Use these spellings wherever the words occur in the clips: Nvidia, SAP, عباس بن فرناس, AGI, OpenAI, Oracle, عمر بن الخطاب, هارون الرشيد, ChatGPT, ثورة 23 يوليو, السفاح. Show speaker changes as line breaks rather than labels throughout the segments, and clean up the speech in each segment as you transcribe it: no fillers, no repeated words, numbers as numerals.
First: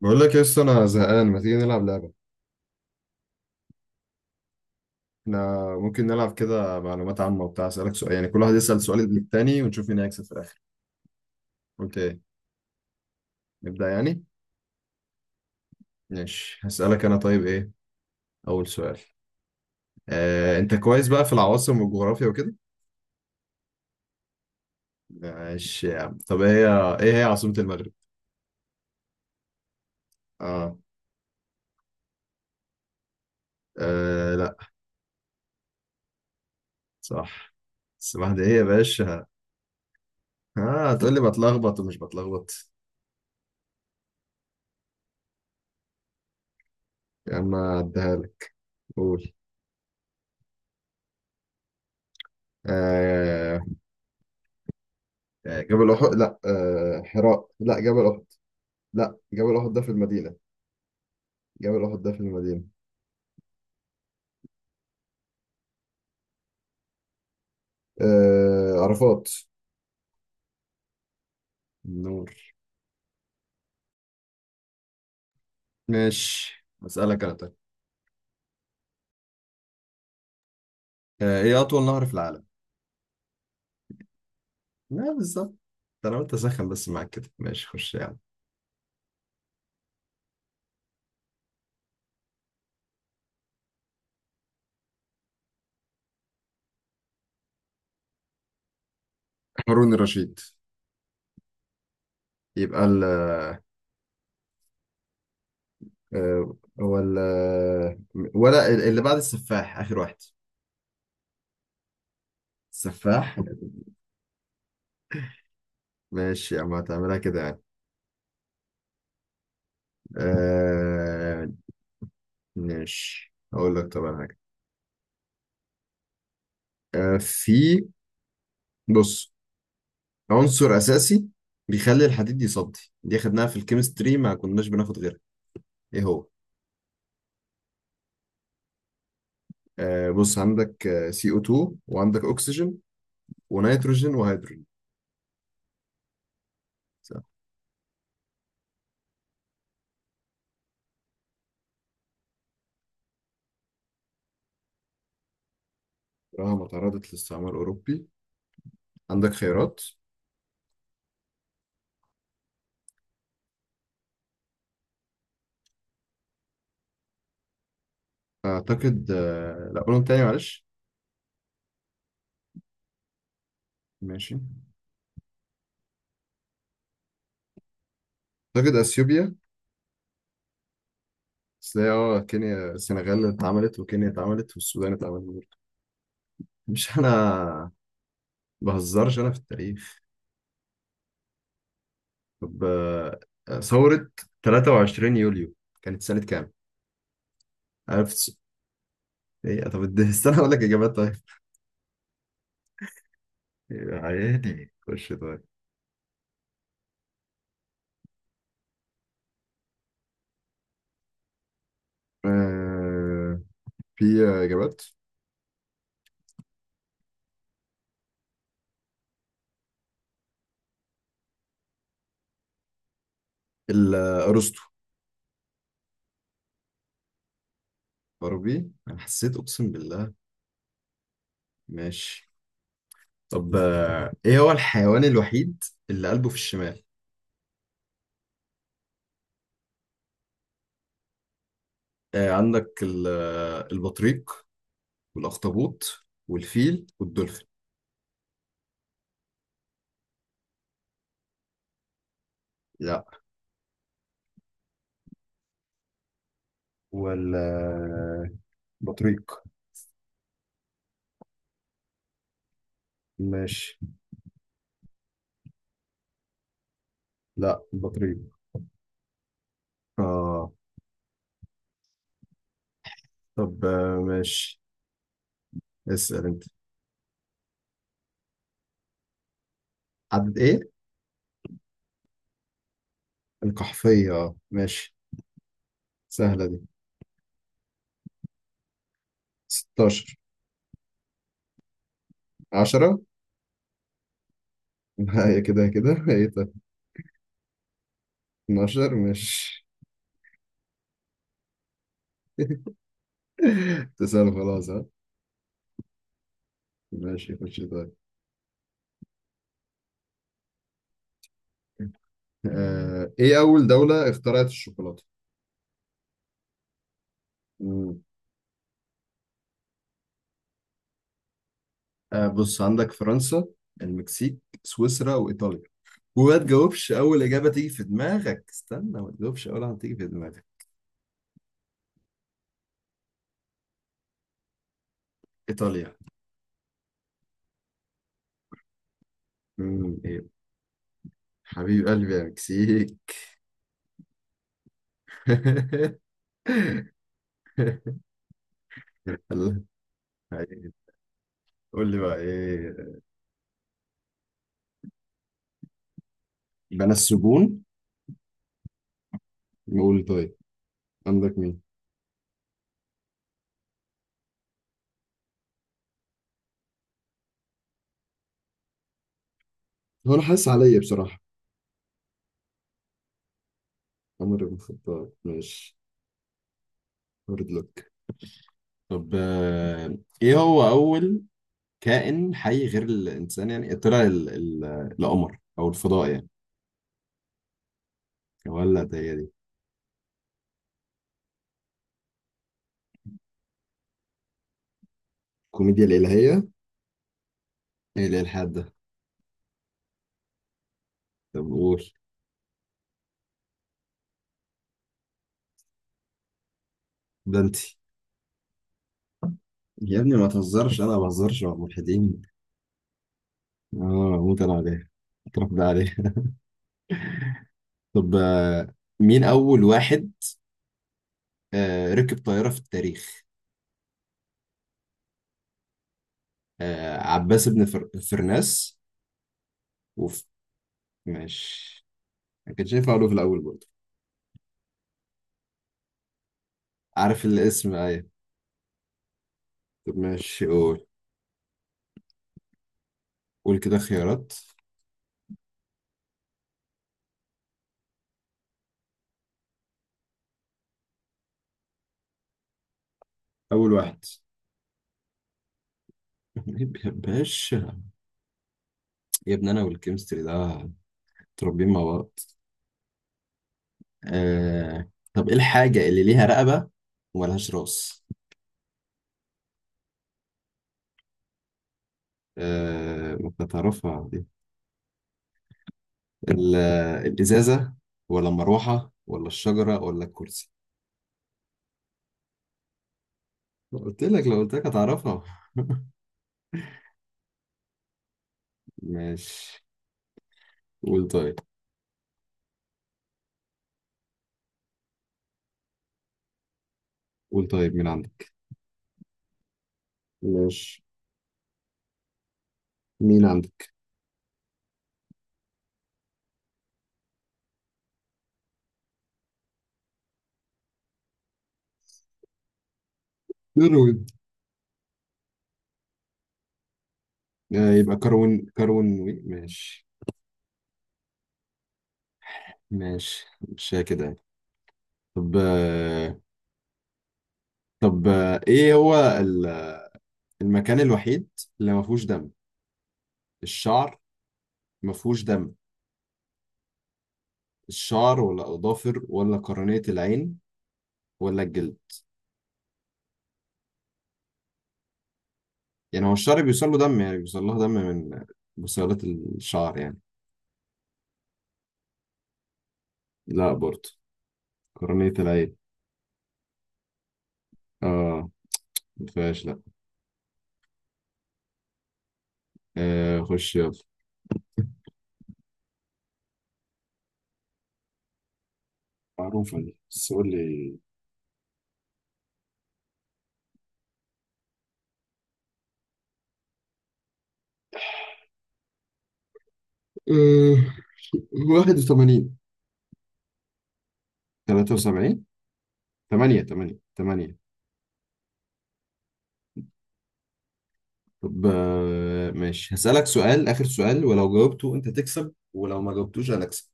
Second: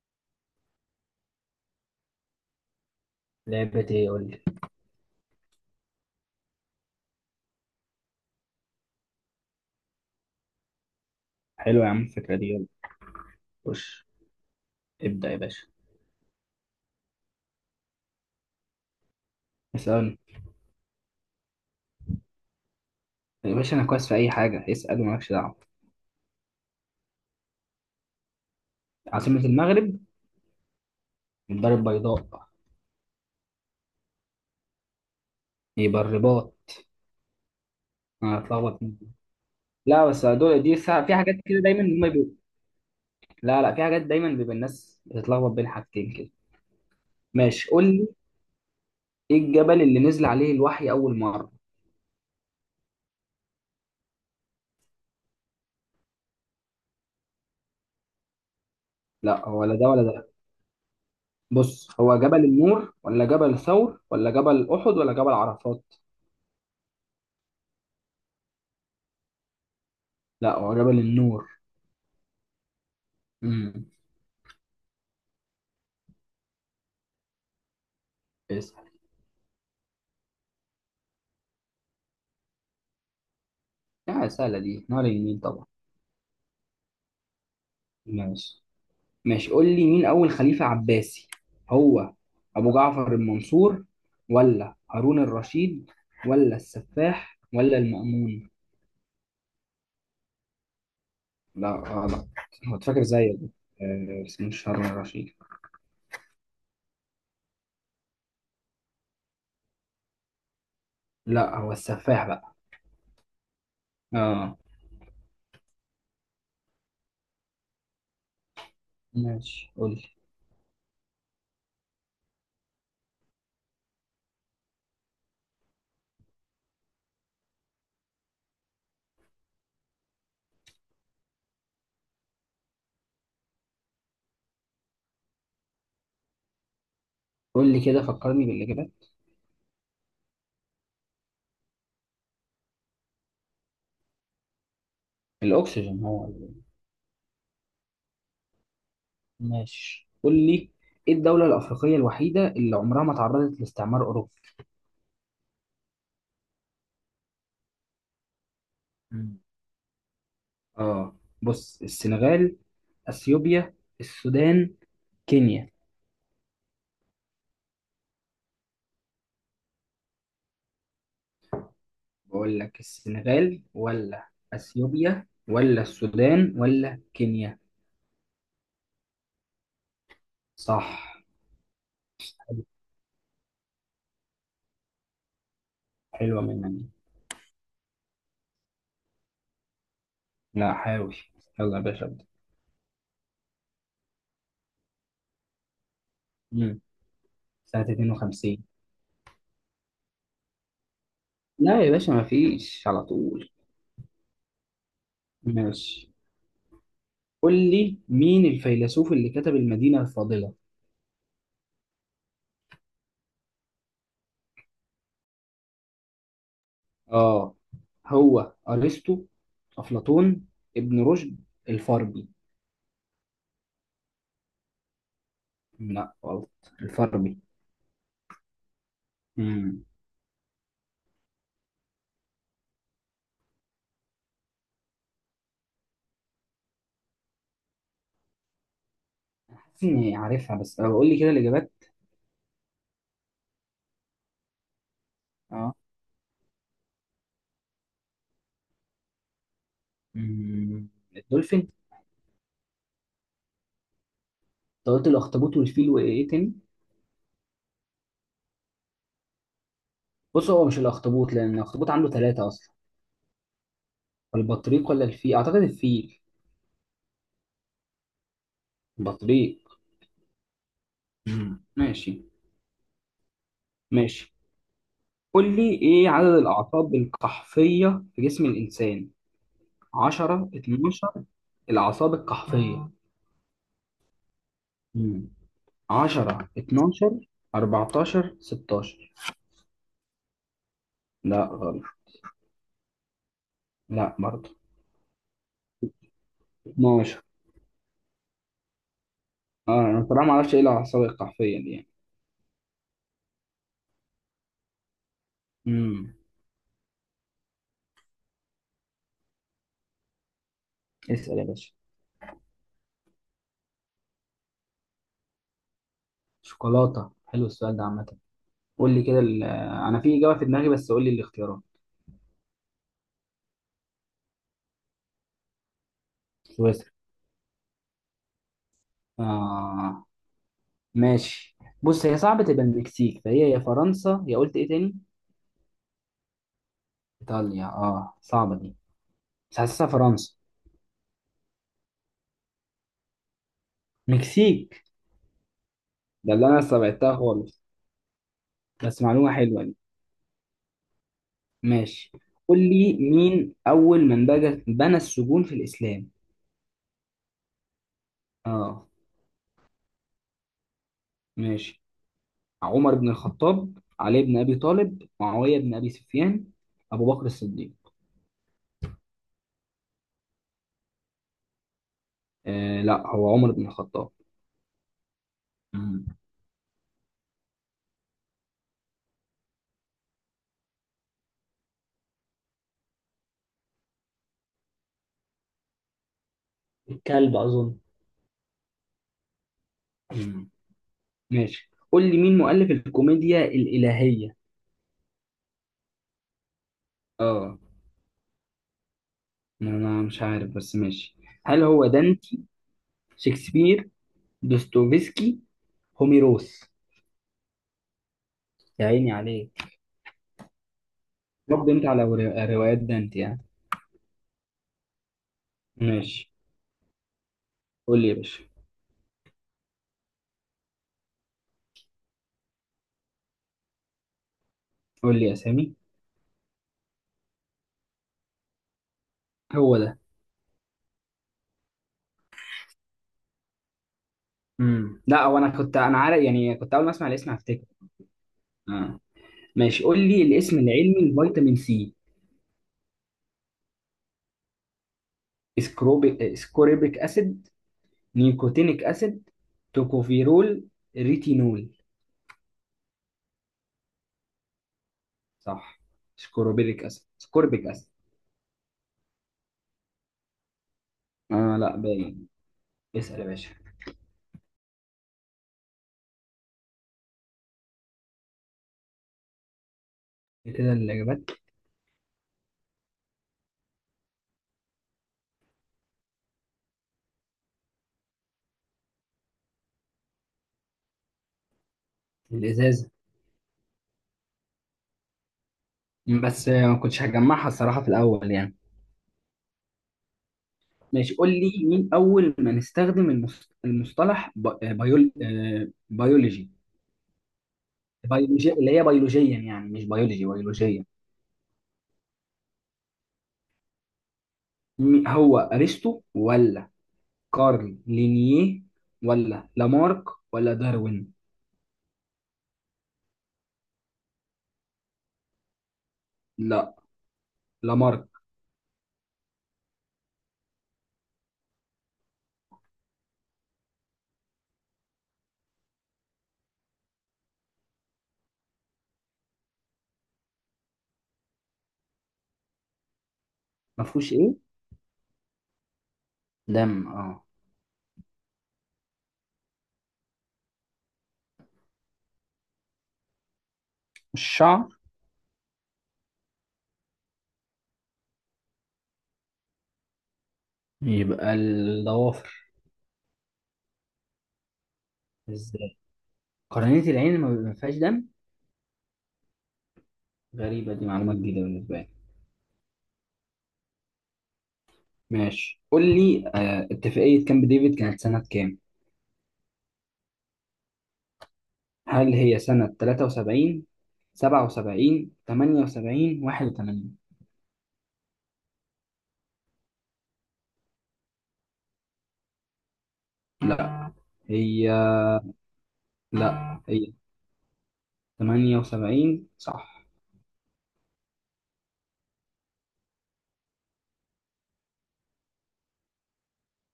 بقول لك يا اسطى، انا زهقان، ما تيجي نلعب لعبه؟
لعبة ايه؟ قول لي.
احنا ممكن نلعب كده معلومات عامه وبتاع، اسالك سؤال يعني، كل واحد يسال سؤال للتاني ونشوف مين هيكسب في الاخر.
حلو يا
قلت
عم
ايه؟
الفكرة دي، يلا.
نبدا
خش،
يعني.
ابدأ يا باشا.
ماشي، هسالك انا طيب، ايه اول سؤال.
اسأل
انت كويس بقى في العواصم والجغرافيا وكده؟
يا باشا، أنا كويس في أي حاجة، اسأل ومالكش دعوة.
ماشي يا عم، طب إيه هي عاصمه المغرب؟
عاصمة المغرب
اه.
الدار البيضاء،
لا.
يبقى الرباط.
صح. بس
أنا
واحده، ايه يا
هتلخبط.
باشا؟
لا بس دول دي
اه،
ساعة
تقول
في
لي
حاجات كده
بتلخبط
دايما
ومش
هما بي...
بتلخبط؟
لا، لا، في حاجات دايما بيبقى الناس بتتلخبط بين حاجتين كده.
يا عم،
ماشي، قول لي،
عديها لك. قول.
إيه الجبل اللي نزل عليه الوحي أول مرة؟
آه. جبل أحد، لا حراء، لا جبل أحد. لا،
لا،
جبل أحد
ولا
ده
ده
في
ولا ده.
المدينة. جبل
بص،
أحد ده
هو
في
جبل
المدينة.
النور ولا جبل ثور ولا جبل أحد ولا جبل عرفات؟
عرفات.
لا، هو جبل النور.
نور.
امم
ماشي، أسألك أنا طيب. إيه أطول نهر في العالم؟
لا سهلة دي، نهر
لا،
النيل
بالظبط.
طبعا.
ده أنا قلت أسخن بس معاك كده، ماشي خش يعني.
ماشي. ماشي قول لي، مين أول خليفة عباسي؟ هو أبو جعفر المنصور ولا هارون الرشيد ولا السفاح ولا المأمون؟
هارون الرشيد.
لا غلط. هو
يبقى
فاكر
ال...
زيك. بس مش هارون الرشيد.
هو ال، ولا اللي بعد السفاح آخر واحد؟
لا، هو السفاح بقى.
السفاح.
اه.
ماشي يا عم، هتعملها كده يعني.
ماشي قول لي.
آه. ماشي، هقول لك طبعا حاجة. في. بص، عنصر أساسي بيخلي الحديد يصدي، دي خدناها في الكيمستري ما كناش بناخد غيرها، إيه هو؟
قول لي كده، فكرني بالإجابات.
بص، عندك سي او 2 وعندك أكسجين ونيتروجين وهيدروجين.
الأكسجين هو ال-.
صح.
ماشي قول لي، إيه الدولة الأفريقية الوحيدة اللي عمرها ما تعرضت لاستعمار أوروبي؟
رغم تعرضت للاستعمار الأوروبي. عندك خيارات؟
اه بص، السنغال، اثيوبيا، السودان، كينيا.
أعتقد، لا، قولهم تاني معلش.
بقول لك السنغال ولا
ماشي.
اثيوبيا ولا السودان ولا كينيا؟
أعتقد أثيوبيا.
صح.
بس هي،
حلو-
كينيا، السنغال اتعملت وكينيا اتعملت والسودان اتعملت برضه.
حلوه منك دي.
مش أنا. بهزرش أنا في التاريخ.
لا، حاول. يلا يا باشا، ابدا.
طب، ثورة 23 يوليو كانت سنة كام؟
مم. سنه
عرفت.
52.
ايه؟ طب استنى اقول لك اجابات طيب.
لا يا باشا، ما فيش على طول.
يا عيني، خش طيب.
ماشي قول لي، مين الفيلسوف اللي كتب المدينه الفاضله؟
آه في اجابات؟
اه، هو ارسطو، افلاطون، ابن رشد، الفارابي؟
الارسطو.
لا غلط. الفارابي.
بربي، انا حسيت اقسم
امم
بالله. ماشي. طب ايه هو الحيوان الوحيد اللي قلبه في الشمال؟
حاسس اني عارفها، بس قول لي كده الاجابات.
عندك البطريق
اه.
والاخطبوط والفيل والدولفين.
مم، الدولفين انت.
لا.
قلت الاخطبوط والفيل وايه تاني؟
والبطريق.
بص هو مش الاخطبوط، لان الاخطبوط عنده ثلاثة اصلا.
ماشي.
البطريق ولا الفيل؟ اعتقد الفيل.
لا، البطريق.
البطريق.
اه.
مم. ماشي.
طب،
ماشي
ماشي.
قول لي، ايه
اسأل
عدد
انت.
الاعصاب القحفية في جسم الانسان؟
عدد
10،
ايه؟
12؟ الاعصاب القحفية.
القحفية، ماشي.
مم.
سهلة
10،
دي.
12، 14، 16؟
16.
لا غلط.
10.
لا برضه.
هي كده كده ايه طيب.
12.
12، ماشي.
اه انا بصراحه ما اعرفش ايه العصايه القحفيه دي يعني.
تسأل، خلاص ها.
امم
ماشي، خش طيب.
اسال يا باشا.
مم. ايه أول دولة اخترعت الشوكولاتة؟
شوكولاتة، حلو السؤال ده
مم.
عامة. قول لي كده ال-، انا في اجابه في دماغي بس قول لي الاختيارات.
بص، عندك فرنسا، المكسيك، سويسرا، وإيطاليا. وما
سويسرا.
تجاوبش أول إجابة تيجي في دماغك، استنى ما تجاوبش أول واحدة تيجي
آه
في دماغك.
ماشي. بص هي صعبة تبقى المكسيك، فهي يا فرنسا يا قلت ايه تاني؟
إيطاليا.
ايطاليا، اه صعبة دي، بس حاسسها
مم. ايه،
فرنسا.
حبيب قلبي يا مكسيك.
مكسيك؟ ده اللي انا استبعدتها خالص. بس معلومة
الله.
حلوة دي.
قول لي
ماشي
بقى،
قول لي،
ايه؟
مين اول من بنى السجون في الاسلام؟
بنى السجون؟
اه.
نقول طيب. عندك مين؟
ماشي. عمر بن الخطاب، علي بن أبي طالب، معاوية بن أبي سفيان، أبو بكر الصديق؟
هو انا حاسس عليا بصراحة.
لا، هو عمر بن الخطاب.
عمر بن الخطاب، ماشي.
مم.
هارد لك. طب، ايه هو اول كائن حي غير الانسان يعني، طلع القمر او الفضاء يعني؟
الكلب أظن.
ولا هي دي.
مم. ماشي قول لي، مين مؤلف الكوميديا الإلهية؟
كوميديا الالهية؟
اه
ايه اللي الحاد ده؟
انا مش عارف بس ماشي.
طب
هل
قول.
هو دانتي، شكسبير، دوستويفسكي، هوميروس؟
ده انت.
يا عيني عليك.
يا ابني، ما تهزرش، انا ما بهزرش مع
برضه انت على
الملحدين.
روايات دانتي يعني.
اه. موت انا عليه. اتربى عليه.
ماشي. قول لي يا
طب،
باشا.
مين اول واحد ركب طيارة في التاريخ؟
قول لي اسامي.
عباس بن فرناس.
هو ده.
وف... ماشي. ما كانش ينفع اقوله في الاول برضه.
مم. لا هو انا كنت، انا عارف يعني، كنت اول ما اسمع
عارف
الاسم هفتكر.
الاسم، ايوه.
آه. ماشي
طب
قول لي،
ماشي،
الاسم
قول.
العلمي لفيتامين سي.
قول كده خيارات.
اسكوربيك اسيد، نيكوتينيك اسيد، توكوفيرول، ريتينول؟
اول واحد.
صح. اسكوربيك
يا
اسيد، اسكوربيك
باشا.
اسيد.
يا ابني، انا والكيمستري ده متربيين
لا
مع بعض.
باين. اسأل يا باشا.
طب ايه الحاجة اللي ليها رقبة وملهاش راس؟
إيه كده الإجابات؟
ما أنت تعرفها دي. ال... الازازة، ولا المروحة ولا الشجرة ولا الكرسي؟
الإزازة.
قلت لك، لو قلت لك هتعرفها.
بس ما كنتش هجمعها الصراحة في الأول يعني.
ماشي. قول
ماشي قول
طيب.
لي، مين أول من استخدم المصطلح بيولوجي.
قول طيب، مين عندك؟
بيولوجي اللي هي بيولوجيا يعني، مش بيولوجي،
ماشي،
بيولوجيا.
مين عندك؟
مين- هو أرسطو ولا كارل لينيه ولا لامارك ولا داروين؟
كروين.
لا،
يبقى
لامارك.
كروين، كروين وي، ماشي. ماشي، مش كده يعني. طب آه طب ايه هو المكان الوحيد اللي ما فيهوش دم.
ما
الشعر.
فيهوش ايه؟
ما فيهوش دم.
دم، اه.
الشعر ولا اظافر ولا قرنية العين ولا الجلد؟
الشعر.
يعني هو الشعر بيوصل له دم، يعني بيوصل لها دم من بصيلات الشعر يعني.
يبقى الضوافر.
لا برضه. قرنية العين.
ازاي؟ قرنية العين ما فيهاش دم.
اه. ما فيهاش، لا.
غريبة دي، معلومات جديدة بالنسبة لي.
خش يلا.
ماشي قول لي آه، اتفاقية كامب ديفيد كانت سنة كام؟
معروفة دي، بس قول لي.
هل هي سنة 73، 77، 78، 81؟
أه... 81.
لا هي،
73. 8
لا
8
هي
8.
78، صح.
طب، ماشي، هسألك سؤال، آخر سؤال، ولو جاوبته أنت تكسب ولو ما جاوبتوش أنا أكسب.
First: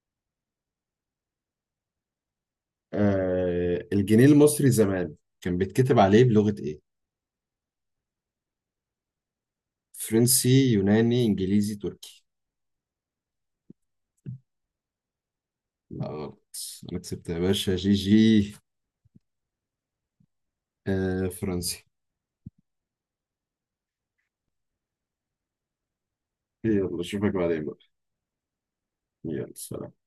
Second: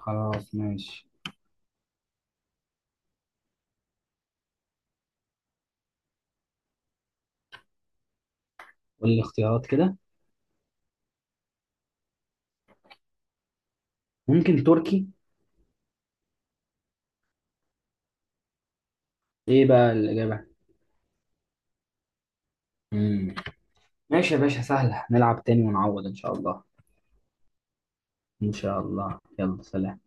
خلاص ماشي.
الجنيه المصري زمان كان بيتكتب عليه بلغة إيه؟
قول لي اختيارات كده.
فرنسي، يوناني، إنجليزي، تركي؟
ممكن تركي.
لا غلط. أنا كسبت يا باشا، جي جي.
ايه بقى الاجابه؟
فرنسي.
مم. ماشي يا باشا، سهله، نلعب تاني ونعوض ان شاء الله.
يلا، أشوفك بعدين بقى.
ان شاء الله،
يلا،
يلا
سلام.
سلام.